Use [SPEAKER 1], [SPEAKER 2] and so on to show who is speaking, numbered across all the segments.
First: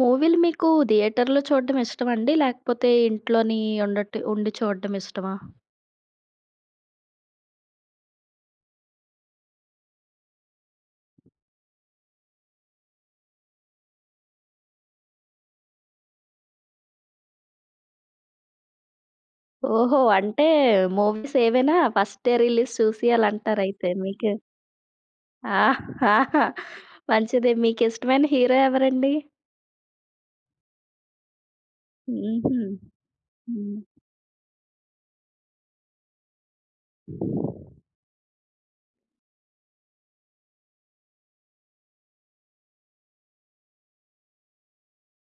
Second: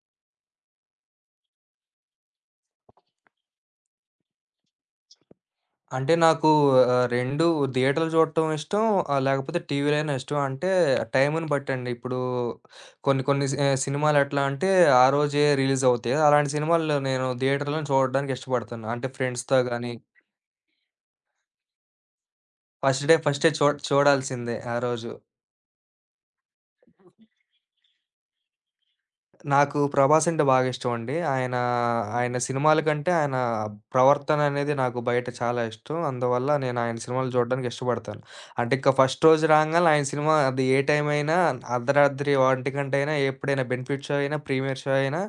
[SPEAKER 1] మూవీలు మీకు థియేటర్‌లో చూడడం ఇష్టమండి? లేకపోతే ఇంట్లోని ఉండి చూడడం ఇష్టమా?
[SPEAKER 2] అంటే నాకు 2 థియేటర్‌లో చూడటం ఇష్టం. లేకపోతే టీవీలైనా ఇష్టం. అంటే టైముని బట్టండి. ఇప్పుడు కొన్ని కొన్ని సినిమాలు ఎట్లా అంటే ఆ రోజే రిలీజ్ అవుతాయి. అలాంటి సినిమాలు నేను థియేటర్‌లోనే చూడడానికి ఇష్టపడతాను. అంటే ఫ్రెండ్స్‌తో గాని
[SPEAKER 1] ఓహో! అంటే మూవీస్ ఏవైనా first day release
[SPEAKER 2] first day
[SPEAKER 1] చూసియాలంటారయితే మీకు.
[SPEAKER 2] చూడాల్సిందే ఆ రోజు.
[SPEAKER 1] ఆ! ఆహా! మంచిదే. మీకిష్టమైన హీరో ఎవరండి?
[SPEAKER 2] నాకు 'ప్రభాస్' అంటే బాగా ఇష్టమండి.
[SPEAKER 1] హుహు.
[SPEAKER 2] ఆయన సినిమాల కంటే ఆయన
[SPEAKER 1] హ్మ్.
[SPEAKER 2] ప్రవర్తన అనేది నాకు బయట చాలా ఇష్టం. అందువల్ల నేను ఆయన సినిమాలు చూడడానికి ఇష్టపడతాను. అంటే ఇక ఫస్ట్ రోజు రాంగాలనే ఆయన సినిమా అది ఏ టైం అయినా అర్ధరాత్రి ఒంటిగంట అయినా ఎప్పుడైనా బెనిఫిట్ షో అయినా, ప్రీమియర్ షో అయినా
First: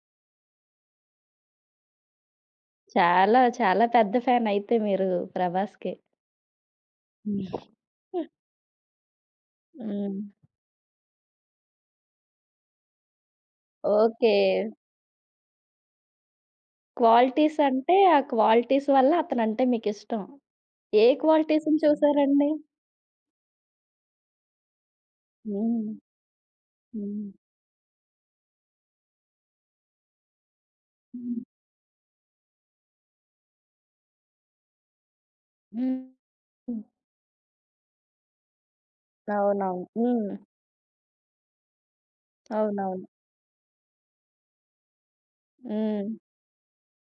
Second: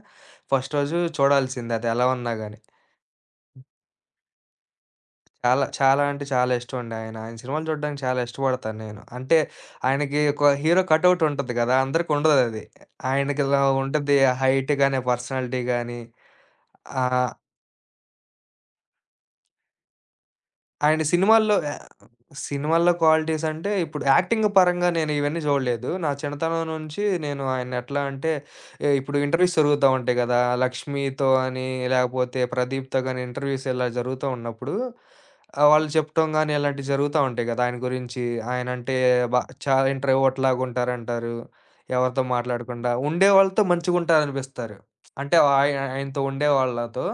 [SPEAKER 2] ఫస్ట్ రోజు చూడాల్సిందే, అది ఎలా ఉన్నా గాని.
[SPEAKER 1] చాలా, చాలా పెద్ద ఫ్యాన్ అయితే మీరు
[SPEAKER 2] చాలా,
[SPEAKER 1] 'ప్రభాస్‌కి'.
[SPEAKER 2] చాలా అంటే చాలా ఇష్టమండి ఆయన. ఆయన సినిమాలు చూడడానికి చాలా ఇష్టపడతాను నేను. అంటే ఆయనకి
[SPEAKER 1] హ్మ్.
[SPEAKER 2] ఒక హీరో కటౌట్ ఉంటది కదా! అందరికుండదది. ఆయనకిలా ఉంటది,
[SPEAKER 1] ఓకే.
[SPEAKER 2] హైట్ గాని, పర్సనాలిటీ గాని. ఆ!
[SPEAKER 1] క్వాలిటీస్ అంటే ఆ క్వాలిటీస్ వల్ల అతనంటే మీకిష్టం.
[SPEAKER 2] ఆయన
[SPEAKER 1] ఏ
[SPEAKER 2] సినిమాల్లో
[SPEAKER 1] క్వాలిటీస్‌ని చూసారండి?
[SPEAKER 2] సినిమాల్లో క్వాలిటీస్ అంటే ఇప్పుడు యాక్టింగ్ పరంగా నేను ఇవన్నీ చూడలేదు.
[SPEAKER 1] హ్మ్.
[SPEAKER 2] నా చిన్నతనం నుంచి
[SPEAKER 1] హ్మ్.
[SPEAKER 2] నేను ఆయన్ని ఎట్లా అంటే ఇప్పుడు ఇంటర్వ్యూస్ జరుగుతా ఉంటాయి గదా! 'లక్ష్మితో'
[SPEAKER 1] హ్మ్.
[SPEAKER 2] అని, లేకపోతే 'ప్రదీప్‌తో' గాని ఇంటర్వ్యూస్ ఇలా జరుగుతూ ఉన్నప్పుడు వాళ్ళు
[SPEAKER 1] హ్మ్.
[SPEAKER 2] చెప్పటం గాని ఇలాంటివి జరుగుతా ఉంటాయి గదా! ఆయన గురించి. ఆయనంటే
[SPEAKER 1] అవునవును.
[SPEAKER 2] చాలా
[SPEAKER 1] హ్మ్.
[SPEAKER 2] ఇంట్రోవర్ట్ లాగా ఉంటారంటారు. ఎవరితో మాట్లాడకుండా
[SPEAKER 1] అవునవును.
[SPEAKER 2] ఉండేవాళ్ళతో మంచిగుంటారనిపిస్తారు. అంటే ఆయ
[SPEAKER 1] హ్మ్.
[SPEAKER 2] ఆయనతో ఉండేవాళ్ళతో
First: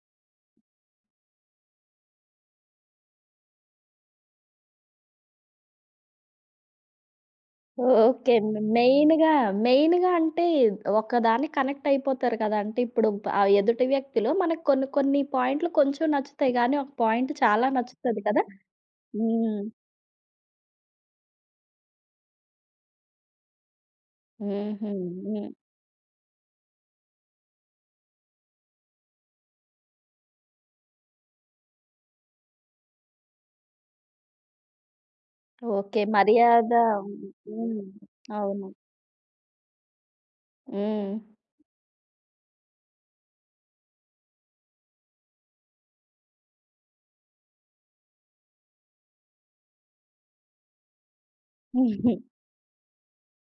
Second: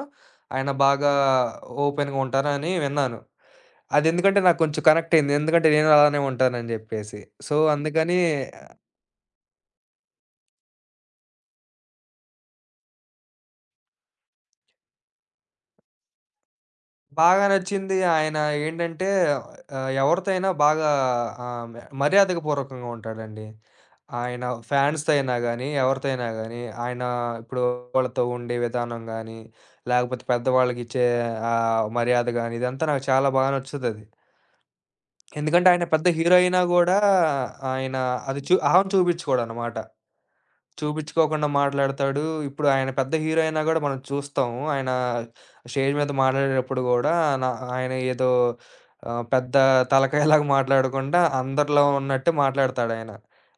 [SPEAKER 2] ఆయన బాగా ఓపెన్‌గా ఉంటారని విన్నాను. అదెందుకంటే నాకు కొంచెం కనెక్ట్ అయింది. ఎందుకంటే నేను అలానే ఉంటానని జెప్పేసి. సో, అందుకని
[SPEAKER 1] ఓకే. మెయిన్‌గా, మెయిన్‌గా అంటే ఒకదానికి కనెక్ట్ అయిపోతారు కదా! అంటే ఇప్పుడు ఆ ఎదుటి వ్యక్తిలో మనకు కొన్ని కొన్ని పాయింట్లు కొంచెం నచ్చుతాయి గానీ, ఒక పాయింట్
[SPEAKER 2] బాగా
[SPEAKER 1] చాలా
[SPEAKER 2] నచ్చింది
[SPEAKER 1] నచ్చుతది
[SPEAKER 2] ఆయన
[SPEAKER 1] కదా!
[SPEAKER 2] ఏంటంటే,
[SPEAKER 1] హ్మ్.
[SPEAKER 2] ఎవరితో అయినా బాగా ఆహ్, మె మర్యాదకు పూర్వకంగా ఉంటాడండి. ఆయన
[SPEAKER 1] హుహు.
[SPEAKER 2] ఫ్యాన్స్‌తో అయినా
[SPEAKER 1] హ్మ్.
[SPEAKER 2] గానీ, ఎవరితో అయినా గానీ, ఆయన ఇప్పుడు వాళ్ళతో ఉండే విధానం గానీ, లేకపోతే పెద్దవాళ్ళకిచ్చే మర్యాద గానీ, ఇదంతా నాకు చాలా బాగా నచ్చుతది. ఎందుకంటే ఆయన
[SPEAKER 1] ఓకే.
[SPEAKER 2] పెద్ద హీరో అయినా
[SPEAKER 1] మర్యాద
[SPEAKER 2] గూడా
[SPEAKER 1] హ్మ్.
[SPEAKER 2] ఆయన అది
[SPEAKER 1] అవును.
[SPEAKER 2] అహం చూపిచ్చకోడనమాట.
[SPEAKER 1] హ్మ్.
[SPEAKER 2] చూపించుకోకుండా మాట్లాడతాడు. ఇప్పుడు ఆయన పెద్ద హీరో అయినా గూడా మనం చూస్తాం. ఆయన స్టేజ్ మీద మాట్లాడేటప్పుడు గూడా నా ఆయన ఏదో పెద్ద తలకాయలాగా మాట్లాడకుండా అందరిలో ఉన్నట్టు మాట్లాడతాడాయన.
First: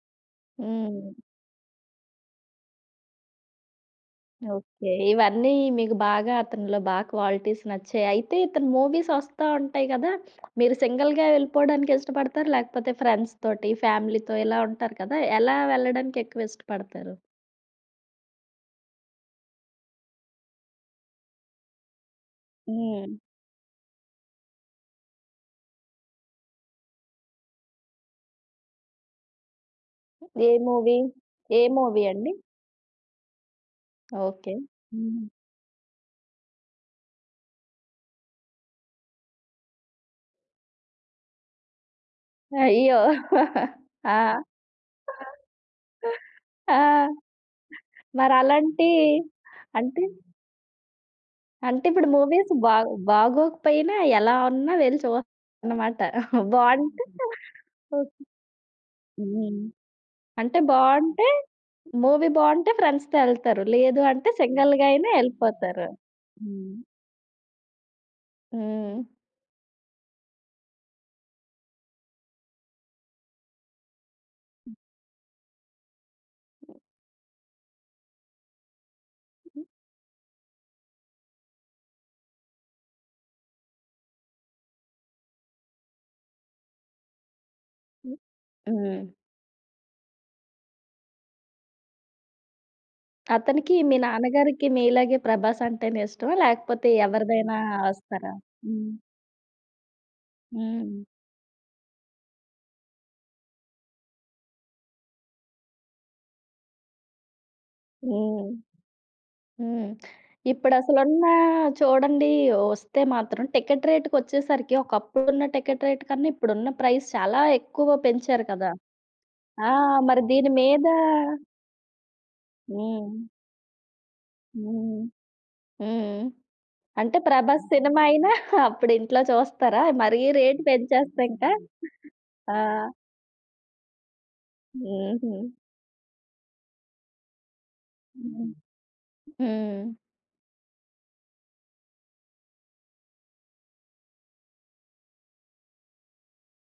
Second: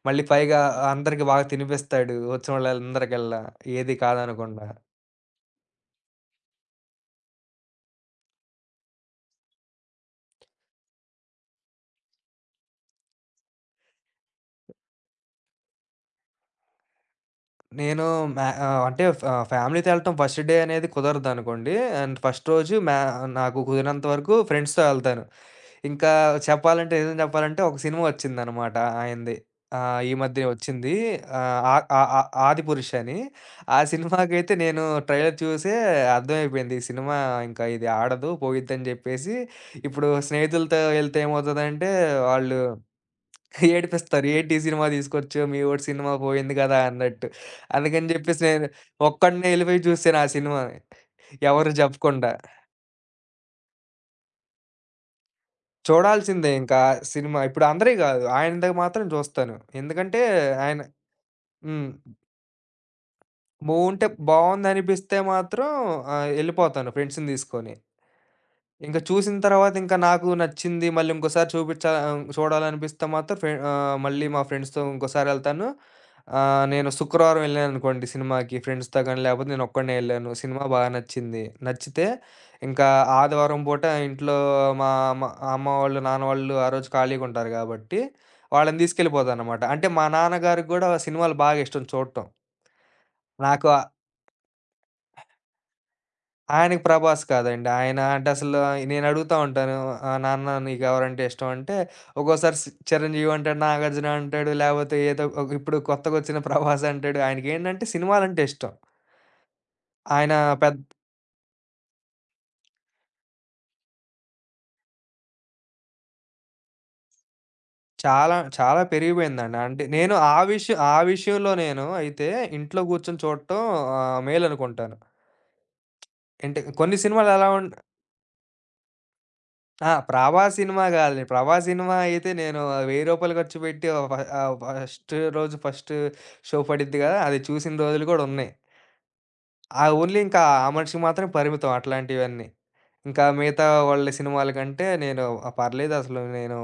[SPEAKER 2] మళ్ళీ పైగా
[SPEAKER 1] హ్మ్.
[SPEAKER 2] అందరికి బాగా తినిపిస్తాడు, వచ్చినోళ్ళందరికల్లా ఏది కాదనకుండా.
[SPEAKER 1] ఓకే. ఇవన్నీ మీకు బాగా అతనిలో క్వాలిటీస్ నచ్చాయి. అయితే ఇతని మూవీస్ వస్తా ఉంటాయి గదా! మీరు సింగిల్‌గా వెళ్ళిపోవడానికి ఇష్టపడతారా? లేకపోతే ఫ్రెండ్స్ తోటి, ఫ్యామిలీతో ఇలా ఉంటారు కదా! ఎలా వెళ్ళడానికి ఎక్కువ ఇష్టపడతారు?
[SPEAKER 2] నేను అంటే ఫ్యామిలీతో ఎళ్ళటం ఫస్ట్ డే అనేది కుదరదనుకోండి. అండ్ ఫస్ట్ రోజు
[SPEAKER 1] హ్మ్.
[SPEAKER 2] నాకు కుదిరినంత వరకు ఫ్రెండ్స్‌తో ఎళ్తాను. ఇంకా చెప్పాలంటే, నిజం చెప్పాలంటే ఒక సినిమా వచ్చిందనమాట ఆయనది. ఈ మధ్య
[SPEAKER 1] ఏ
[SPEAKER 2] వచ్చింది.
[SPEAKER 1] మూవీ?
[SPEAKER 2] ఆహ్,
[SPEAKER 1] ఏ
[SPEAKER 2] ఆ ఆ
[SPEAKER 1] మూవీ
[SPEAKER 2] ఆ
[SPEAKER 1] అండి?
[SPEAKER 2] 'ఆదిపురుష్' అని. ఆ సినిమాకైతే
[SPEAKER 1] ఓకే.
[SPEAKER 2] నేను
[SPEAKER 1] హ్మ్.
[SPEAKER 2] ట్రైలర్ చూసే అర్థమైపోయింది. ఈ సినిమా ఇంకా ఇది ఆడదు, పోయిద్దని జెప్పేసి ఇప్పుడు స్నేహితులతో ఎళ్తే ఏమవుతదంటే, వాళ్ళు
[SPEAKER 1] అయ్యో!
[SPEAKER 2] ఏడిపిస్తారు.
[SPEAKER 1] ఆ!
[SPEAKER 2] "ఏంటి ఈ సినిమా తీసుకొచ్చావు? మీ వోడి సినిమా పోయింది కదా!"
[SPEAKER 1] ఆ!
[SPEAKER 2] అన్నట్టు. అందుకని జెప్పేసి నేను
[SPEAKER 1] మరలాంటి
[SPEAKER 2] ఒక్కడినే ఎళ్ళిపోయి
[SPEAKER 1] అంటే
[SPEAKER 2] చూసాను ఆ సినిమాని, ఎవరు
[SPEAKER 1] అంటే ఇప్పుడు
[SPEAKER 2] జెప్పకుండా.
[SPEAKER 1] మూవీస్ బాగోకపోయినా ఎలా ఉన్నా వెళ్లి చూస్తానన్నమాట.
[SPEAKER 2] చూడాల్సిందే ఇంకా
[SPEAKER 1] బావుంటే హుహు.
[SPEAKER 2] సినిమా. ఇప్పుడు అందరియి
[SPEAKER 1] ఓకే.
[SPEAKER 2] గాదు. ఆయనది మాత్రం జూస్తాను.
[SPEAKER 1] హ్మ్.
[SPEAKER 2] ఎందుకంటే
[SPEAKER 1] అంటే
[SPEAKER 2] ఆయన.
[SPEAKER 1] బావుంటే
[SPEAKER 2] హ్మ్.
[SPEAKER 1] మూవీ బావుంటే ఫ్రెండ్స్‌తో ఎళ్తారు. లేదు
[SPEAKER 2] బావుంటే
[SPEAKER 1] అంటే సింగిల్‌గా అయినా
[SPEAKER 2] బావుందనిపిస్తే మాత్రం
[SPEAKER 1] ఎళ్ళిపోతారు. హ్మ్.
[SPEAKER 2] ఎళ్ళిపోతాను ఫ్రెండ్స్‌ని దీసుకొని. ఇంక
[SPEAKER 1] హ్మ్.
[SPEAKER 2] చూసిన తర్వాత ఇంకా నాకు నచ్చింది, మళ్ళీ ఇంకోసారి చూడాలనిపిస్తే మాత్రం మళ్ళీ మా ఫ్రెండ్స్‌తో ఇంకోసారెళ్తాను. నేను శుక్రవారం ఎళ్ళాననుకోండి సినిమాకి ఫ్రెండ్స్‌తో గాని, లేపోతే నేనొక్కడినే ఎళ్ళాను. సినిమా బాగా నచ్చింది. నచ్చితే ఇంకా ఆదివారం పూట ఇంట్లో మా అమ్మ అమ్మ వాళ్ళు, నాన్న వాళ్ళు ఆ రోజు ఖాళీగుంటారు గాబట్టి వాళ్ళని
[SPEAKER 1] హ్మ్.
[SPEAKER 2] తీసుకెళ్ళిపోతాననమాట. అంటే మా నాన్నగారికి గూడా సినిమాలు బాగా ఇష్టం చూడటం. నాకు
[SPEAKER 1] అతనికి
[SPEAKER 2] ఆ
[SPEAKER 1] మీ నాన్నగారికి మీలాగే 'ప్రభాస్' అంటేనే ఇష్టమా?
[SPEAKER 2] ఆయనకి
[SPEAKER 1] లేకపోతే
[SPEAKER 2] 'ప్రభాస్'
[SPEAKER 1] ఎవరిదైనా
[SPEAKER 2] కాదండి. ఆయన అంటే
[SPEAKER 1] వస్తారా?
[SPEAKER 2] అసలు
[SPEAKER 1] హ్మ్.
[SPEAKER 2] నేనడుగుతా ఉంటాను. నాన్న
[SPEAKER 1] హ్మ్.
[SPEAKER 2] నీకెవరంటే ఇష్టం అంటే, ఒక్కోసారి 'చిరంజీవి' అంటాడు, 'నాగార్జున' అంటాడు, లేపోతే ఏదో ఒక ఇప్పుడు కొత్తగొచ్చిన 'ప్రభాస్' అంటాడు. ఆయనకేంటంటే సినిమాలంటే
[SPEAKER 1] హ్మ్.
[SPEAKER 2] ఇష్టం.
[SPEAKER 1] హ్మ్.
[SPEAKER 2] ఆయన పెద్
[SPEAKER 1] ఇప్పుడసలున్న చూడండి ఒస్తే మాత్రం టికెట్ రేట్‌కొచ్చేసరికి ఒకప్పుడున్న టికెట్ రేట్ కన్నా ఇప్పుడున్న ప్రైస్ చాలా ఎక్కువ
[SPEAKER 2] చాలా
[SPEAKER 1] పెంచారు కదా!
[SPEAKER 2] చాలా పెరిగిపోయిందండి.
[SPEAKER 1] ఆ!
[SPEAKER 2] అంటే నేను
[SPEAKER 1] మరి దీని మీద
[SPEAKER 2] ఆ విషయంలో నేను అయితే ఇంట్లో
[SPEAKER 1] హ్మ్.
[SPEAKER 2] కూర్చొని చూడటం మేలనుకుంటాను.
[SPEAKER 1] హ్మ్. హ్మ్.
[SPEAKER 2] అంటే కొన్ని
[SPEAKER 1] అంటే
[SPEAKER 2] సినిమాలు ఎలా ఉం
[SPEAKER 1] 'ప్రభాస్' సినిమా అయినా అప్పుడు ఇంట్లో చూస్తారా?
[SPEAKER 2] ఆ!
[SPEAKER 1] మరీ
[SPEAKER 2] 'ప్రభా'
[SPEAKER 1] రేట్
[SPEAKER 2] సినిమా గాదులే.
[SPEAKER 1] పెంచేస్తే ఇంకా.
[SPEAKER 2] 'ప్రభా' సినిమా అయితే
[SPEAKER 1] ఆ!
[SPEAKER 2] నేను రూ. 1000 ఖర్చు పెట్టి ఫస్ట్
[SPEAKER 1] హుహు.
[SPEAKER 2] రోజు ఫస్ట్ షో పడిద్ది గదా! అది చూసిన రోజులు గూడా ఉన్నాయి.
[SPEAKER 1] హ్మ్.
[SPEAKER 2] ఆ
[SPEAKER 1] హ్మ్.
[SPEAKER 2] ఓన్లీ ఇంకా ఆ మనిషికి మాత్రమే పరిమితం అట్లాంటివన్నీ. ఇంకా మిగతా వాళ్ళ సినిమాల కంటే నేను పర్లేదసలు, నేను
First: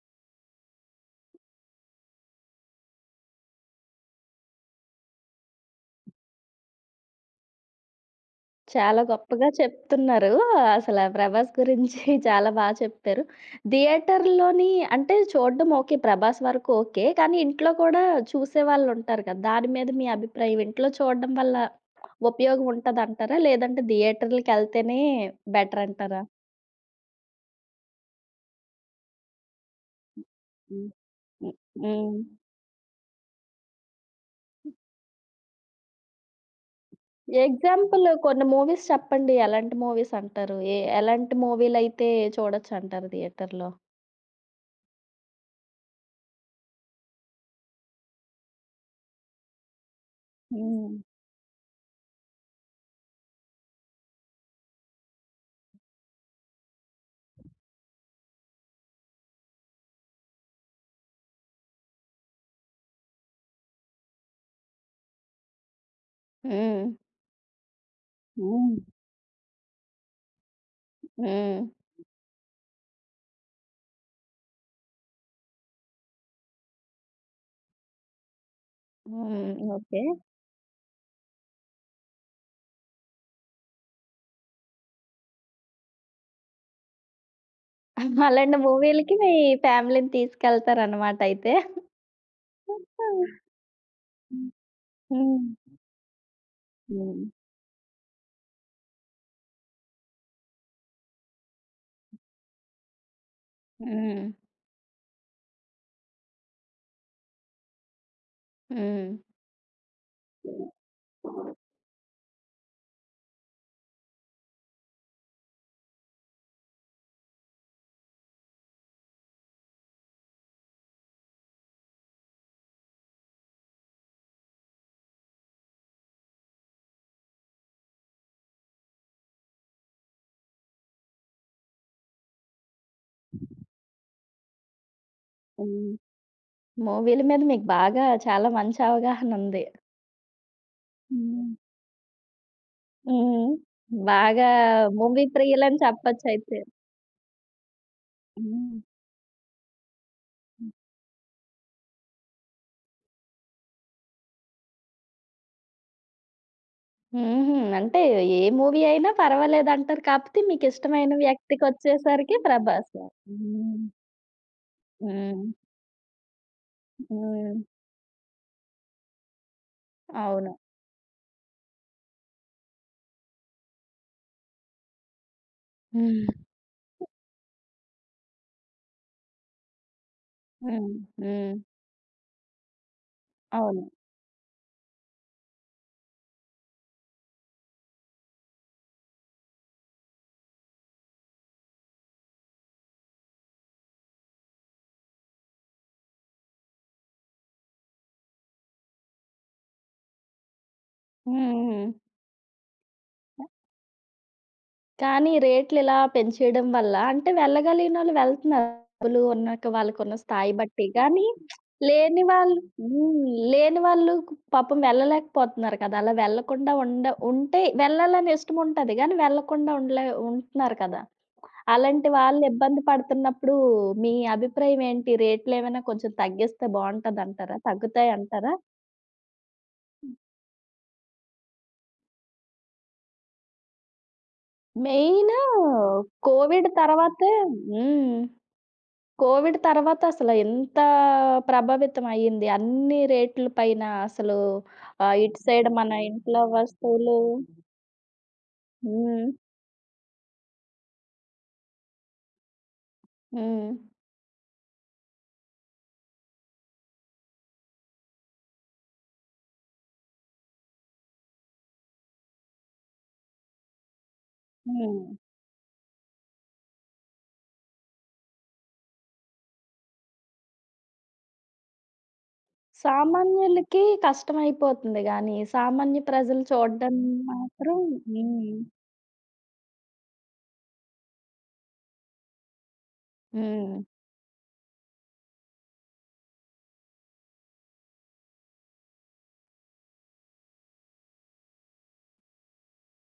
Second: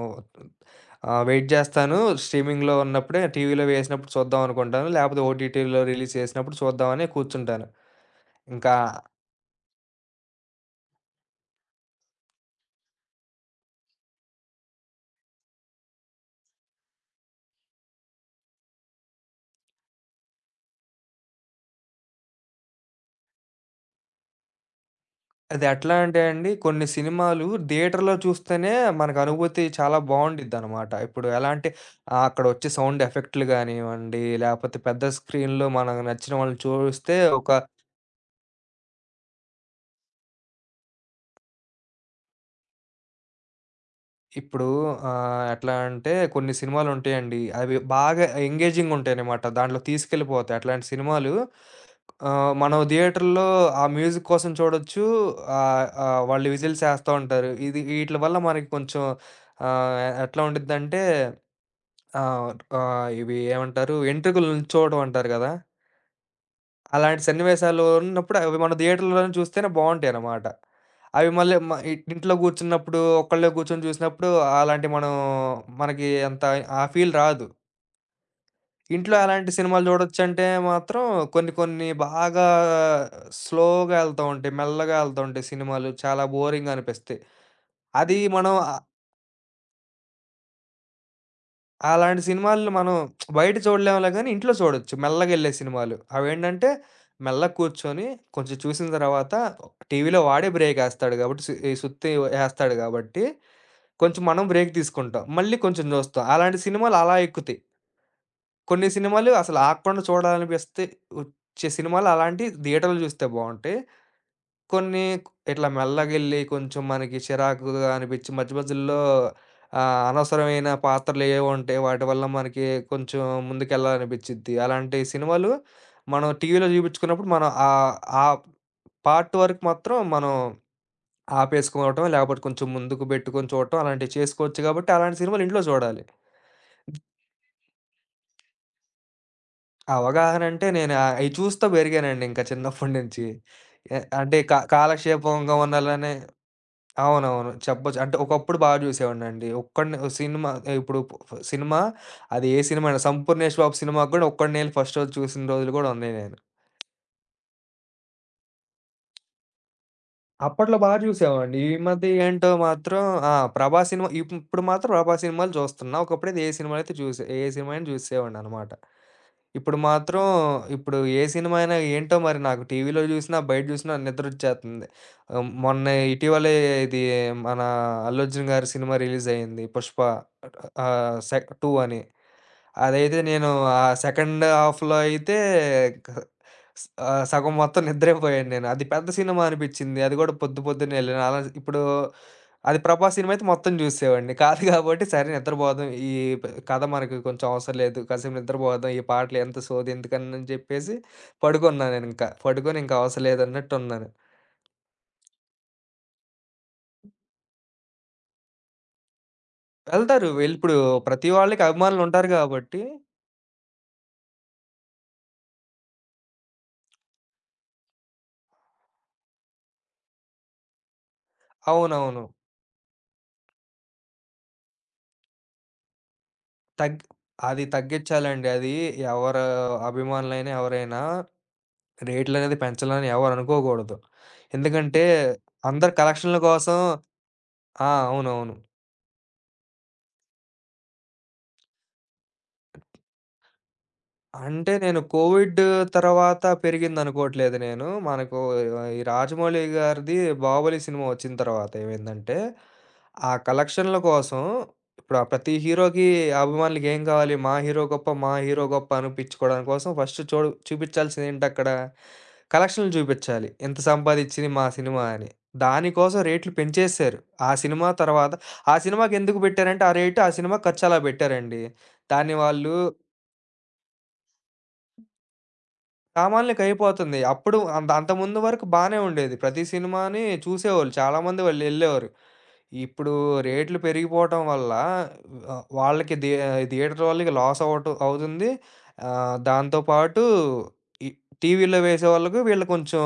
[SPEAKER 2] వెయిట్ జేస్తాను. స్ట్రీమింగ్‌లో ఉన్నప్పుడే టీవీలో వేసినప్పుడు చూద్దాం అనుకుంటాను. లేపోతే ఓటీటీలో రిలీజ్ చేసినప్పుడు చూద్దామని కూర్చుంటాను. ఇంకా
[SPEAKER 1] చాలా గొప్పగా చెప్తున్నారు. అసల 'ప్రభాస్' గురించి చాలా చెప్పారు. థియేటర్‌లోని అంటే చూడడం ఓకే. 'ప్రభాస్' వరకు ఓకే. కానీ ఇంట్లో కూడా చూసేవాళ్ళుంటారు కదా! దాని మీద మీ అభిప్రాయం? ఇంట్లో చూడడం వల్ల ఉపయోగం ఉంటదంటారా? లేదంటే థియేటర్‌లకెళ్తేనే
[SPEAKER 2] అది ఎట్లా అంటే
[SPEAKER 1] బెటరంటారా?
[SPEAKER 2] అండి, కొన్ని సినిమాలు థియేటర్‌లో చూస్తేనే మనకు అనుభూతి చాలా
[SPEAKER 1] హ్మ్.
[SPEAKER 2] బావుండిద్దనమాట. ఇప్పుడు ఎలా
[SPEAKER 1] హ్మ్.
[SPEAKER 2] అంటే
[SPEAKER 1] హ్మ్.
[SPEAKER 2] అక్కడొచ్చే సౌండ్ ఎఫెక్ట్‌లు గానివ్వండి, లేపోతే పెద్ద స్క్రీన్‌లో మనకు నచ్చిన వాళ్ళని చూస్తే ఒక
[SPEAKER 1] ఎగ్జాంపుల్ కొన్ని మూవీస్ చెప్పండి. ఎలాంటి మూవీస్ అంటారు? ఎలాంటి మూవీలైతే చూడొచ్చంటారు థియేటర్‌లో?
[SPEAKER 2] ఇప్పుడు ఎట్లా అంటే, కొన్ని సినిమాలుంటాయండి. అవి బాగా ఎంగేజింగుంటాయనమాట. దాంట్లో తీసుకెళ్ళిపోతాయి. అట్లాంటి
[SPEAKER 1] హ్మ్.
[SPEAKER 2] సినిమాలు మనం థియేటర్‌లో ఆ మ్యూజిక్ కోసం చూడొచ్చు. ఆహ్, ఆహ్, వాళ్ళు విజిల్స్ ఏస్తా ఉంటారు. ఇది ఈట్ల వల్ల మనకి కొంచెం ఎట్లా ఉండిద్దంటే, ఆ! ఇవి ఏమంటారు? వెంట్రుకలు నుంచోవడం అంటారు గదా!
[SPEAKER 1] హ్మ్.
[SPEAKER 2] అలాంటి సన్నివేశాలు ఉన్నప్పుడు అవి మన
[SPEAKER 1] హ్మ్.
[SPEAKER 2] థియేటర్‌లోనే చూస్తేనే బావుంటాయన్నమాట. అవి మళ్ళీ
[SPEAKER 1] హ్మ్.
[SPEAKER 2] మ ఇ ఇంట్లో గూర్చున్నప్పుడు, ఒక్కళ్ళే కూర్చొని చూసినప్పుడు అలాంటి మనం మనకి అంత ఆ ఫీల్ రాదు. ఇంట్లో ఎలాంటి
[SPEAKER 1] హ్మ్.
[SPEAKER 2] సినిమాలు
[SPEAKER 1] ఓకే.
[SPEAKER 2] చూడొచ్చంటే మాత్రం, కొన్ని కొన్ని బాగా స్లోగా ఎళ్తా ఉంటాయి. మెల్లగా ఎళ్తా ఉంటాయి సినిమాలు. చాలా బోరింగ్‌గా అనిపిస్తాయి. అది మనం
[SPEAKER 1] అలాంటి మూవీలకి మీ ఫ్యామిలీ‌ని తీసుకెళ్తారనమాట అయితే.
[SPEAKER 2] అలాంటి సినిమాలు మనం బయట చూడలేములే గానీ,
[SPEAKER 1] హ్మ్.
[SPEAKER 2] ఇంట్లో చూడొచ్చు. మెల్లగెళ్ళే సినిమాలు. అవేంటంటే,
[SPEAKER 1] హ్మ్.
[SPEAKER 2] మెల్లగ కూర్చొని కొంచెం చూసిన తర్వాత టీవీలో వాడే బ్రేకేస్తాడు గాబట్టి, ఈ సుత్తి ఏస్తాడు గాబట్టి, కొంచెం
[SPEAKER 1] హ్మ్.
[SPEAKER 2] మనం బ్రేక్ తీసుకుంటాం. మళ్ళీ కొంచెం జూస్తాం. అలాంటి సినిమాలు అలా ఎక్కుతాయి. కొన్ని
[SPEAKER 1] హ్మ్.
[SPEAKER 2] సినిమాలు అసలు ఆగకుండా చూడాలనిపిస్తే వచ్చే సినిమాలు అలాంటియి థియేటర్‌లో జూస్తే బావుంటాయి. కొన్ని ఇట్లా మెల్లగెళ్ళి కొంచెం మనకి చిరాకుగా అనిపిచ్చి మధ్య మధ్యలో అనవసరమైన పాత్రలేవో ఉంటాయి. వాటి వల్ల మనకి కొంచెం ముందుకెళ్ళాలనిపిచ్చిద్ది. అలాంటి సినిమాలు మనం టీవీలో చూపించుకున్నప్పుడు మనం ఆహ్, ఆ పార్ట్ వరకు మాత్రం మనం ఆపేసుకోవటం, లేకపోతే కొంచెం ముందుకు పెట్టుకొని చూడటం అలాంటివి చేసుకోవచ్చు కాబట్టి అలాంటి సినిమాలు ఇంట్లో
[SPEAKER 1] హ్మ్.
[SPEAKER 2] చూడాలి.
[SPEAKER 1] మూవీల మీద మీకు బాగా చాలా మంచి అవగాహన ఉంది.
[SPEAKER 2] అవగాహన అంటే నేను అయి
[SPEAKER 1] హ్మ్.
[SPEAKER 2] చూస్తా పెరిగానండి ఇంకా చిన్నప్పటి నుంచి.
[SPEAKER 1] హ్మ్.
[SPEAKER 2] అంటే
[SPEAKER 1] బాగా మూవీ
[SPEAKER 2] కాలక్షేపంగా
[SPEAKER 1] ప్రియులని
[SPEAKER 2] ఉండాలనే.
[SPEAKER 1] చెప్పొచ్చయితే.
[SPEAKER 2] అవునవును, చెప్పొచ్చు. అంటే ఒకప్పుడు బాగా
[SPEAKER 1] హ్మ్.
[SPEAKER 2] జూసేవాడినండి ఒక్కడినే సినిమా. ఇప్పుడు ప- ఫ సినిమా అది ఏ సినిమా అయినా 'సంపూర్ణేష్ బాబు' సినిమాకి గూడా ఒక్కడినే ఎళ్లి ఫస్ట్ రోజు చూసిన రోజులు గూడా ఉన్నాయి నేను.
[SPEAKER 1] హుహు. అంటే ఏ మూవీ అయినా పర్వాలేదంటారు. కాపోతే
[SPEAKER 2] అప్పట్లో బా
[SPEAKER 1] మీకిష్టమైన
[SPEAKER 2] జూసేవాడిని. ఈ మధ్య
[SPEAKER 1] వ్యక్తికొచ్చేసరికి
[SPEAKER 2] ఏంటో మాత్రం
[SPEAKER 1] 'ప్రభాస్'.
[SPEAKER 2] ఆ!
[SPEAKER 1] హ్మ్.
[SPEAKER 2] 'ప్రభాస్' సినిమా ఇప్పుడు మాత్రం 'ప్రభాస్'
[SPEAKER 1] హ్మ్.
[SPEAKER 2] సినిమాలు జూస్తున్నా. ఒకప్పుడైతే ఏ
[SPEAKER 1] హ్మ్.
[SPEAKER 2] సినిమా అయినా జూసేవాడిననమాట. ఇప్పుడు మాత్రం
[SPEAKER 1] అవును.
[SPEAKER 2] ఇప్పుడు ఏ సినిమా అయినా ఏంటో మరి నాకు టీవీలో జూసినా, బయట జూసినా నిద్రొచ్చేత్తంది. మొన్న ఇటీవలే ఇది మన 'అల్లు అర్జున్' గారి సినిమా రిలీజ్ అయింది, 'పుష్ప.'
[SPEAKER 1] హ్మ్.
[SPEAKER 2] సెక్
[SPEAKER 1] హ్మ్.
[SPEAKER 2] 2 అని. అదైతే నేను ఆ
[SPEAKER 1] అవును.
[SPEAKER 2] సెకండ్ హాఫ్‌లో అయితే క సగం మొత్తం నిద్రైపోయాను నేను. అది పెద్ద సినిమా అనిపిచ్చింది. అది కూడా పొద్దున్నే ఎళ్ళాను. అలా ఇప్పుడు అది 'ప్రభాస్' సినిమా అయితే మొత్తం చూసేసేవాడిని. కాదు కాబట్టి సరే నిద్రపోదాం. ఈ కథ మనకు కొంచెం అవసరం లేదు. కాసేపు నిద్రపోదాం. ఈ పాటలు ఎంత సోది ఎందుకని అని చెప్పేసి
[SPEAKER 1] హ్మ్. హ్మ్.
[SPEAKER 2] పడుకున్నా నేనింకా. పడుకొని ఇంక అవసరం లేదన్నట్టున్నాను.
[SPEAKER 1] కానీ రేట్లు ఇలా పెంచేయడం వల్ల అంటే వెళ్ళగలిగినోళ్ళు వెళ్తున్నారు. డబ్బులు ఉన్నాక వాళ్ళకున్న
[SPEAKER 2] వెళ్తారు.
[SPEAKER 1] స్థాయి
[SPEAKER 2] ఇప్పుడు
[SPEAKER 1] బట్టి. కానీ
[SPEAKER 2] ప్రతి వాళ్ళకి
[SPEAKER 1] లేని
[SPEAKER 2] అభిమానులుంటారు
[SPEAKER 1] వాళ్ళు
[SPEAKER 2] కాబట్టి.
[SPEAKER 1] హ్మ్. లేని వాళ్ళు పాపం వెళ్ళలేకపోతున్నారు కదా! అలా వెళ్ళకుండా ఉండ ఉంటే వెళ్ళాలని ఇష్టం ఉంటది. కానీ వెళ్ళకుండా ఉండలే ఉంటున్నారు కదా! అలాంటి
[SPEAKER 2] అవునవును.
[SPEAKER 1] వాళ్ళు ఇబ్బంది పడుతున్నప్పుడు మీ అభిప్రాయం ఏంటి? రేట్లు ఏమైనా కొంచెం తగ్గిస్తే
[SPEAKER 2] తగ్
[SPEAKER 1] బావుంటదంటారా?
[SPEAKER 2] అది తగ్గిచ్చాలండి.
[SPEAKER 1] తగ్గుతాయంటారా?
[SPEAKER 2] అది ఎవరు అభిమానులైనా, ఎవరైనా రేట్లనేది పెంచాలని ఎవరు అనుకోకూడదు. ఎందుకంటే
[SPEAKER 1] మెయిను
[SPEAKER 2] అందరు కలెక్షన్‌ల
[SPEAKER 1] కోవిడ్
[SPEAKER 2] కోసం.
[SPEAKER 1] తర్వాతే
[SPEAKER 2] ఆ!
[SPEAKER 1] హ్మ్.
[SPEAKER 2] అవునవును.
[SPEAKER 1] కోవిడ్ తర్వాత అసల ఎంత ప్రభావితం అయ్యింది. అన్ని రేట్ల పైన అసలు
[SPEAKER 2] అంటే నేను
[SPEAKER 1] ఇటు
[SPEAKER 2] కోవిడ్
[SPEAKER 1] సైడ్ మన ఇంట్లో
[SPEAKER 2] తర్వాత
[SPEAKER 1] వస్తువులు
[SPEAKER 2] పెరిగిందనుకోవట్లేదు నేను. మనకు ఈ
[SPEAKER 1] హ్మ్.
[SPEAKER 2] 'రాజమౌళి' గారిది 'బాహుబలి' సినిమా వచ్చిన తర్వాత ఏమైందంటే, ఆ
[SPEAKER 1] హ్మ్.
[SPEAKER 2] కలెక్షన్‌ల కోసం ఇప్పుడు ఆ ప్రతి హీరోకి అభిమానులకి ఏం కావాలి? మా హీరో గొప్ప, మా హీరో గొప్ప అనిపించుకోవడం కోసం ఫస్ట్ చూపించాల్సింది ఏంటక్కడ? కలెక్షన్‌లు చూపించాలి. ఇంత సంపాదిచ్చింది మా సినిమా
[SPEAKER 1] హ్మ్.
[SPEAKER 2] అని. దానికోసం రేట్లు పెంచేశారు. ఆ సినిమా తర్వాత ఆ సినిమాకెందుకు పెట్టారంటే ఆ రేటు, ఆ సినిమా ఖర్చు అలా పెట్టారండి. దాన్ని వాళ్ళు
[SPEAKER 1] సామాన్యులకి కష్టమైపోతుంది గానీ, సామాన్య ప్రజలు చూడడం
[SPEAKER 2] సామాన్లకయిపోతుంది. అప్పుడు
[SPEAKER 1] మాత్రం
[SPEAKER 2] అంతకుముందు
[SPEAKER 1] హ్మ్.
[SPEAKER 2] వరకు బానే ఉండేది. ప్రతి సినిమాని చూసేవాళ్ళు. చాలామంది వాళ్ళెళ్ళేవారు. ఇప్పుడు రేట్లు
[SPEAKER 1] హ్మ్.
[SPEAKER 2] పెరిగిపోవటం వల్ల ఆహ్, వాళ్ళకి థి థియేటర్ వాళ్ళకి లాస్ అవుతుంది. దాంతో పాటు ఈ టీవీలో వేసేవాళ్ళకి వీళ్ళు కొంచెం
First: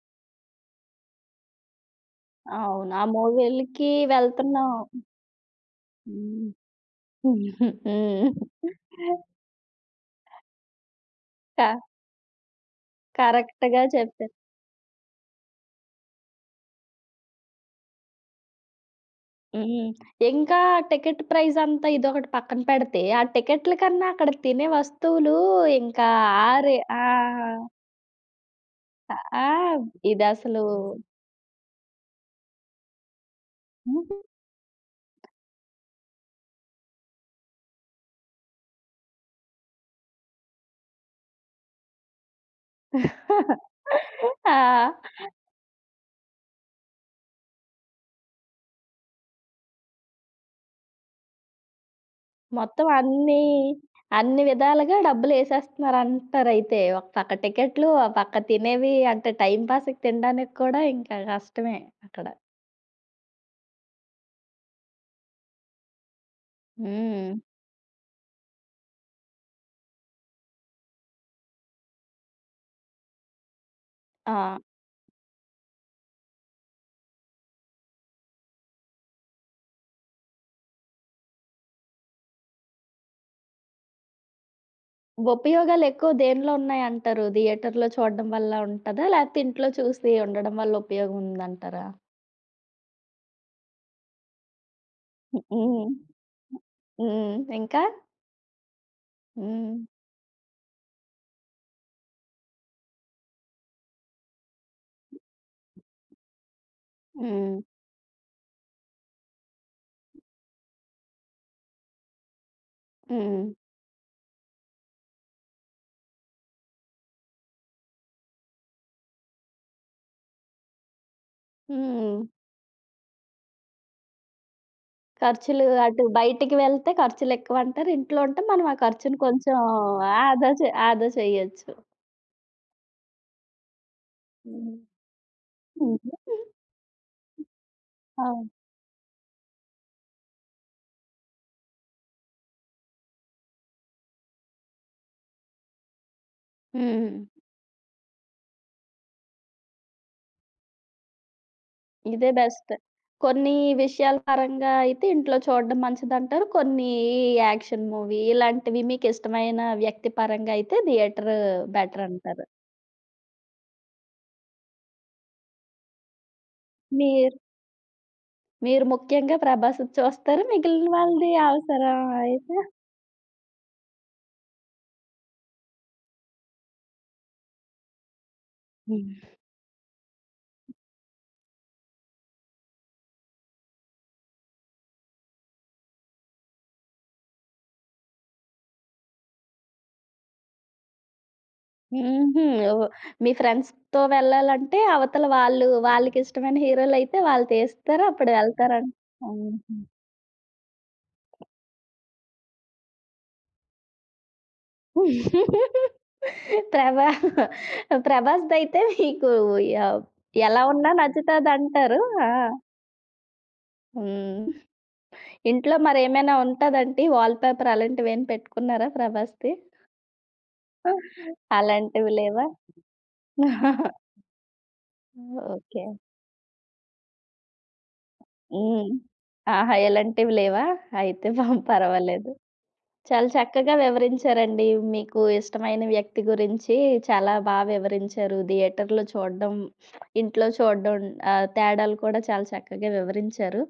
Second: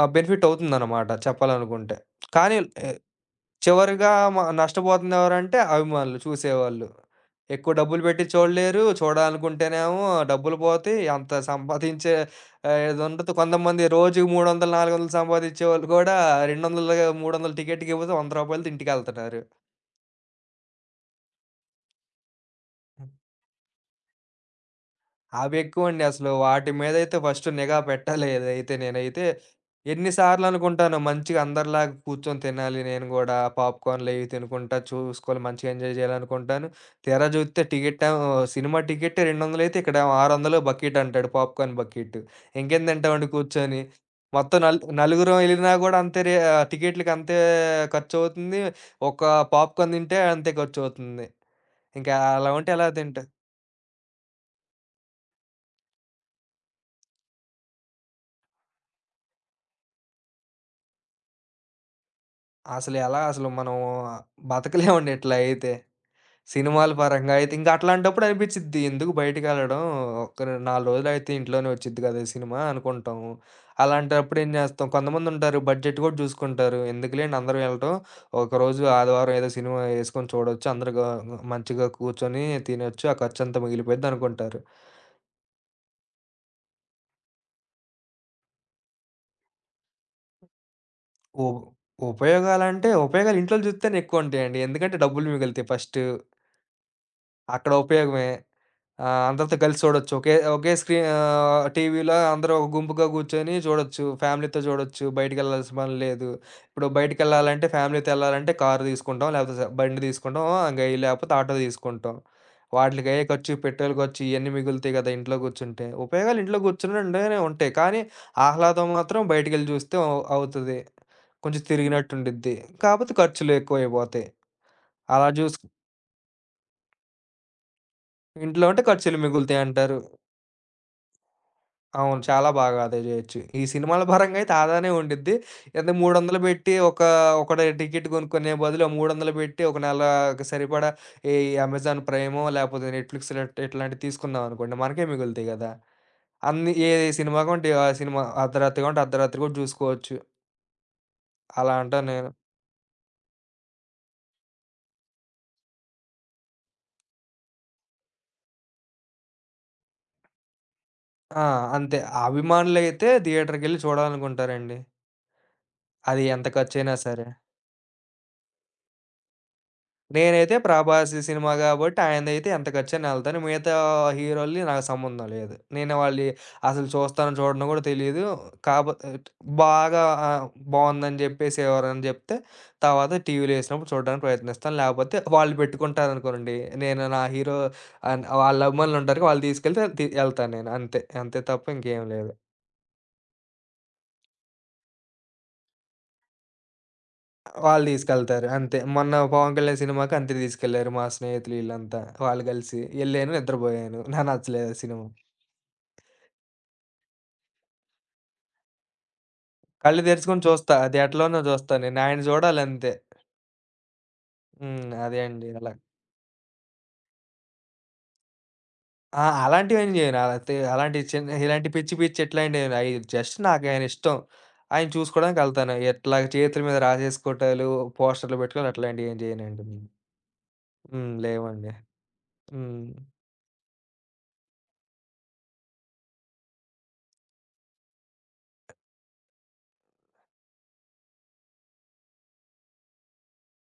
[SPEAKER 2] బెనిఫిట్ అవుతుందనమాట చెప్పాలనుకుంటే. కానీ ఎ
[SPEAKER 1] అవును. ఆ మూవీలకి
[SPEAKER 2] చివరిగా
[SPEAKER 1] వెళ్తున్నాం.
[SPEAKER 2] నష్టపోతుంది ఎవరంటే అభిమానులు,
[SPEAKER 1] హ్మ్.
[SPEAKER 2] చూసేవాళ్ళు. ఎక్కువ డబ్బులు పెట్టి
[SPEAKER 1] హ్మ్.
[SPEAKER 2] చూడలేరు. చూడాలనుకుంటేనేమో డబ్బులు పోతాయి. అంత
[SPEAKER 1] క
[SPEAKER 2] సంపాదించే ఇది ఉండదు.
[SPEAKER 1] కరెక్ట్‌గా
[SPEAKER 2] కొంతమంది రోజుకి
[SPEAKER 1] చెప్పారు.
[SPEAKER 2] 300, 400 సంపాదించేవాళ్ళు కూడా 200, 300 టికెట్‌కిపోతే రూ. 100 తింటికెళ్తున్నారు.
[SPEAKER 1] హ్మ్. ఇంకా టికెట్ ప్రైస్ అంతా ఇదొకటి పక్కన పెడితే, ఆ టికెట్ల కన్నా అక్కడ తినే వస్తువులు
[SPEAKER 2] అవి ఎక్కువండి
[SPEAKER 1] ఇంకా
[SPEAKER 2] అసలు.
[SPEAKER 1] ఆ
[SPEAKER 2] వాటి
[SPEAKER 1] రే ఆ!
[SPEAKER 2] మీదైతే ఫస్ట్ నిఘా పెట్టాలి ఏదైతే, నేనైతే
[SPEAKER 1] ఆ!
[SPEAKER 2] ఎన్ని సార్లు
[SPEAKER 1] ఇదసలు
[SPEAKER 2] అనుకుంటానో మంచిగా అందరిలాగా కూర్చొని తినాలి నేను గూడా. పాప్‌కార్న్‌లు అవి తినుకుంటా చూసుకోవాలి మంచిగా, ఎంజాయ్ చేయాలనుకుంటాను. తీరా చూస్తే టికెటేమో, సినిమా టికెట్టే 200 అయితే ఇక్కడేమో 600 బకెట్ అంటాడు పాప్‌కార్న్ బకెట్. ఇంకేం తింటామండి కూర్చొని. మొత్తం
[SPEAKER 1] ఆ!
[SPEAKER 2] నలుగురం ఎళ్ళినా గూడా అంతే టికెట్‌లకి అంతే ఖర్చవుతుంది. ఒక పాప్‌కార్న్ తింటే అంతే ఖర్చవుతుంది. ఇంకా అలా ఉంటే
[SPEAKER 1] మొత్తం
[SPEAKER 2] ఎలా తింటా?
[SPEAKER 1] అన్నీ, అన్ని విధాలుగా డబ్బులేసేస్తున్నారంటారయితే. ఒక పక్క టికెట్లు, ఒక పక్క తినేవి అంటే టైం పాస్‌కి తినడానికి కూడా ఇంకా కష్టమే అక్కడ.
[SPEAKER 2] అసలు మనం బతకలేమండి ఇట్లా అయితే. సినిమాల పరంగా
[SPEAKER 1] హ్మ్.
[SPEAKER 2] అయితే ఇంక అట్లాంటప్పుడు అనిపిచ్చిద్ది ఎందుకు బయటికెళ్ళడం. ఒక 4 రోజులైతే ఇంట్లోనే వచ్చిద్ది కదా! ఈ సినిమా అనుకుంటాము. అలాంటప్పుడు ఏం
[SPEAKER 1] ఆ!
[SPEAKER 2] జేస్తాం, కొంతమందుంటారు బడ్జెట్ గూడా జూసుకుంటారు. ఎందుకులేండి అందరం ఎళ్ళటం. ఒకరోజు ఆదివారం ఏదో సినిమా యేసుకొని చూడొచ్చు. అందరూ మంచిగా కూర్చొని తినొచ్చు. ఆ ఖర్చంతా మిగిలిపోయిద్ది అనుకుంటారు.
[SPEAKER 1] ఉపయోగాలెక్కువ దేనిలో ఉన్నాయంటారు? థియేటర్‌లో చూడడం వల్ల ఉంటదా? లేకపోతే ఇంట్లో చూసి ఉండడం వల్ల ఉపయోగం
[SPEAKER 2] ఉ
[SPEAKER 1] ఉందంటారా?
[SPEAKER 2] ఉపయోగాలంటే ఉపయోగాలు ఇంట్లోలు జూస్తేనే ఎక్కువ ఉంటాయండి. ఎందుకంటే డబ్బులు మిగులుతాయి
[SPEAKER 1] హ్మ్.
[SPEAKER 2] ఫస్టు.
[SPEAKER 1] హ్మ్.
[SPEAKER 2] అక్కడ
[SPEAKER 1] ఇంకా?
[SPEAKER 2] ఉపయోగమే. అందరితో
[SPEAKER 1] హ్మ్.
[SPEAKER 2] కలిసి చూడొచ్చు. ఒకే ఒకే స్క్రీన్ టీవీలో అందరూ ఒక గుంపుగా కూర్చొని చూడొచ్చు. ఫ్యామిలీతో చూడొచ్చు. బయటికెళ్ళాల్సిన పని లేదు. ఇప్పుడు
[SPEAKER 1] హ్మ్.
[SPEAKER 2] బయటికెళ్ళాలంటే ఫ్యామిలీతో ఎళ్ళాలంటే కారు తీసుకుంటాం. లేకపోతే బండి తీసుకుంటాం. ఇంక లేకపోతే ఆటో తీసుకుంటాం. వాటిలకయ్యే
[SPEAKER 1] హ్మ్.
[SPEAKER 2] ఖర్చు, పెట్రోల్ ఖర్చు ఇయన్నీ మిగులుతాయి కదా ఇంట్లో కూర్చుంటే! ఉపయోగాలు ఇంట్లో కూర్చుంటేనే ఉంటాయి. కానీ ఆహ్లాదం మాత్రం బయటికెళ్ళి చూస్తే అవుతది. కొంచెం
[SPEAKER 1] హ్మ్.
[SPEAKER 2] తిరిగినట్టుండిద్ది. కాపోతే ఖర్చులు ఎక్కువైపోతాయి. అలా
[SPEAKER 1] ఖర్చులు
[SPEAKER 2] చూసుకు
[SPEAKER 1] అటు బయటికి వెళ్తే ఖర్చులెక్కువంటారు. ఇంట్లో ఉంటే
[SPEAKER 2] ఇంట్లో
[SPEAKER 1] మనం ఆ
[SPEAKER 2] ఉంటే ఖర్చులు
[SPEAKER 1] ఖర్చుని కొంచెం
[SPEAKER 2] మిగులుతాయంటారు.
[SPEAKER 1] ఆదా చేయొచ్చు.
[SPEAKER 2] అవును. చాలా బాగా ఆదా జేయొచ్చు. ఈ సినిమాల పరంగా అయితే
[SPEAKER 1] హ్మ్.
[SPEAKER 2] ఆదానే ఉండిద్ది. అంటే
[SPEAKER 1] హ్మ్.
[SPEAKER 2] 300 బెట్టి ఒకడు టికెట్
[SPEAKER 1] అవును.
[SPEAKER 2] కొనుక్కునే బదులు ఆ 300 బెట్టి ఒక నెలకి సరిపడా ఈ అమెజాన్ ప్రైమో లేపోతే నెట్‌ఫ్లిక్స్ ఇట్లాంటివి తీసుకున్నామనుకోండి, మనకే మిగులుతాయి గదా! అన్ని ఏ
[SPEAKER 1] హ్మ్.
[SPEAKER 2] సినిమా కొంటే ఆ సినిమా అర్ధరాత్రి కొంటే అర్ధరాత్రి గూడా జూసుకోవచ్చు. అలా అంటాను నేను.
[SPEAKER 1] ఇదే బెస్ట్. కొన్ని విషయాల పరంగా అయితే ఇంట్లో చూడడం మంచిదంటారు. కొన్ని యాక్షన్ మూవీ ఇలాంటివి మీకిష్టమైన వ్యక్తి పరంగా అయితే థియేటర్
[SPEAKER 2] ఆ! అంతే.
[SPEAKER 1] బెటరంటారు.
[SPEAKER 2] అభిమానులైతే థియేటర్‌కెళ్లి చూడాలనుకుంటారండి, అది ఎంత ఖర్చయినా సరే.
[SPEAKER 1] మీరు మీరు ముఖ్యంగా 'ప్రభాస్‌ది' చూస్తారు.
[SPEAKER 2] నేనైతే
[SPEAKER 1] మిగిలిన
[SPEAKER 2] 'ప్రభాస్'
[SPEAKER 1] వాళ్ళది
[SPEAKER 2] సినిమా గాబట్టి
[SPEAKER 1] అవసరం
[SPEAKER 2] ఆయనదైతే
[SPEAKER 1] అయితే
[SPEAKER 2] ఎంత ఖర్చైనా యెళ్తాను. మిగతా హీరోల్ని నాకు సంబంధం లేదు. నేను వాళ్ళయి అసలు చూస్తానో చూడనో గూడా తెలీదు. కాపోతే బాగా ఆహ్, బావుందని జెప్పేసి ఎవరైనా జెప్తే తర్వాత టీవీలో యేసినప్పుడు చూడడానికి ప్రయత్నిస్తాను. లేపోతే వాళ్ళు పెట్టుకుంటారనుకోండి. నేను నా హీరో అన్ వాళ్ళ అభిమానులుంటారు. వాళ్ళు తీసుకెళ్తే యెళ్తాను నేను. అంతే. అంతే తప్ప ఇంకేం లేదు.
[SPEAKER 1] హుహు. ఓహ్! మీ ఫ్రెండ్స్‌తో వెళ్ళాలంటే అవతల వాళ్ళు వాళ్ళకిష్టమైన హీరోలైతే వాళ్ళు
[SPEAKER 2] వాళ్ళు
[SPEAKER 1] తీస్తారు. అప్పుడు
[SPEAKER 2] తీసుకెళ్తారు. అంతే.
[SPEAKER 1] వెళ్తారన్
[SPEAKER 2] మొన్న
[SPEAKER 1] ఆహా!
[SPEAKER 2] 'పవన్ కళ్యాణ్' సినిమాకి అంతే తీసుకెళ్లారు మా స్నేహితులు ఈళ్ళంతా. వాళ్ళు కలిసి ఎళ్ళాను, నిద్రపోయాను. నాకు నచ్చలేదు ఆ సినిమా.
[SPEAKER 1] ప్రభా 'ప్రభాస్‌దయితే మీకు ఆహ్,
[SPEAKER 2] కళ్ళు తెరుచుకొని
[SPEAKER 1] ఎలా
[SPEAKER 2] చూస్తా.
[SPEAKER 1] ఉన్నా
[SPEAKER 2] అది ఎట్లనో చూస్తా నేను.
[SPEAKER 1] నచ్చుతదంటారు.
[SPEAKER 2] ఆయన
[SPEAKER 1] ఆ!
[SPEAKER 2] చూడాలంతే.
[SPEAKER 1] హ్మ్.
[SPEAKER 2] హ్మ్. అదే అండి అలా.
[SPEAKER 1] ఇంట్లో మరేమైనా ఉంటదంటీ వాల్ పేపర్ అలాంటివేమి పెట్టుకున్నారా
[SPEAKER 2] ఆ!
[SPEAKER 1] 'ప్రభాస్‌ది'?
[SPEAKER 2] అలాంటివేం చేయను. అలాంటి చిన్న ఇలాంటి పిచ్చి
[SPEAKER 1] అలాంటివి
[SPEAKER 2] పిచ్చి
[SPEAKER 1] లేవా?
[SPEAKER 2] ఇట్లాంటివి అయి జస్ట్ నాకాయన ఇష్టం. ఆయన చూసుకోవడానికి ఎళ్తాను.
[SPEAKER 1] ఓకే.
[SPEAKER 2] ఇట్లా చేతుల మీద రాసేసుకోవటాలు, పోస్టర్‌లు పెట్టుకోవడం
[SPEAKER 1] హ్మ్.
[SPEAKER 2] అట్లాంటివేం చేయనండి
[SPEAKER 1] ఆహా!
[SPEAKER 2] నేను.
[SPEAKER 1] ఇలాంటివి లేవా?
[SPEAKER 2] హ్మ్,
[SPEAKER 1] అయితే
[SPEAKER 2] లేవండి.
[SPEAKER 1] పర్వాలేదు.
[SPEAKER 2] హ్మ్.
[SPEAKER 1] చాలా చక్కగా వివరించారండి. మీకు ఇష్టమైన వ్యక్తి గురించి చాలా వివరించారు. థియేటర్‌లో చూడడం, ఇంట్లో చూడడం తేడాలు కూడా చాలా చక్కగా వివరించారు.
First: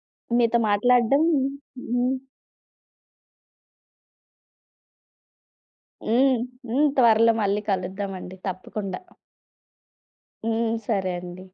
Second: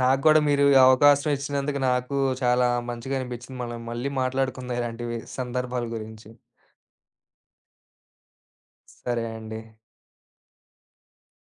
[SPEAKER 2] నాకు గూడా
[SPEAKER 1] మీతో
[SPEAKER 2] మీరు ఈ
[SPEAKER 1] మాట్లాడడం
[SPEAKER 2] అవకాశం ఇచ్చినందుకు
[SPEAKER 1] హ్మ్.
[SPEAKER 2] నాకు చాలా మంచిగా అనిపించింది. మనం మళ్ళీ మాట్లాడుకుందాం ఇలాంటివి సందర్భాల గురించి.
[SPEAKER 1] హ్మ్. హ్మ్. త్వరలో మళ్ళీ కలుద్దామండి తప్పకుండా.
[SPEAKER 2] సరే అండి.
[SPEAKER 1] హ్మ్. సరే అండి.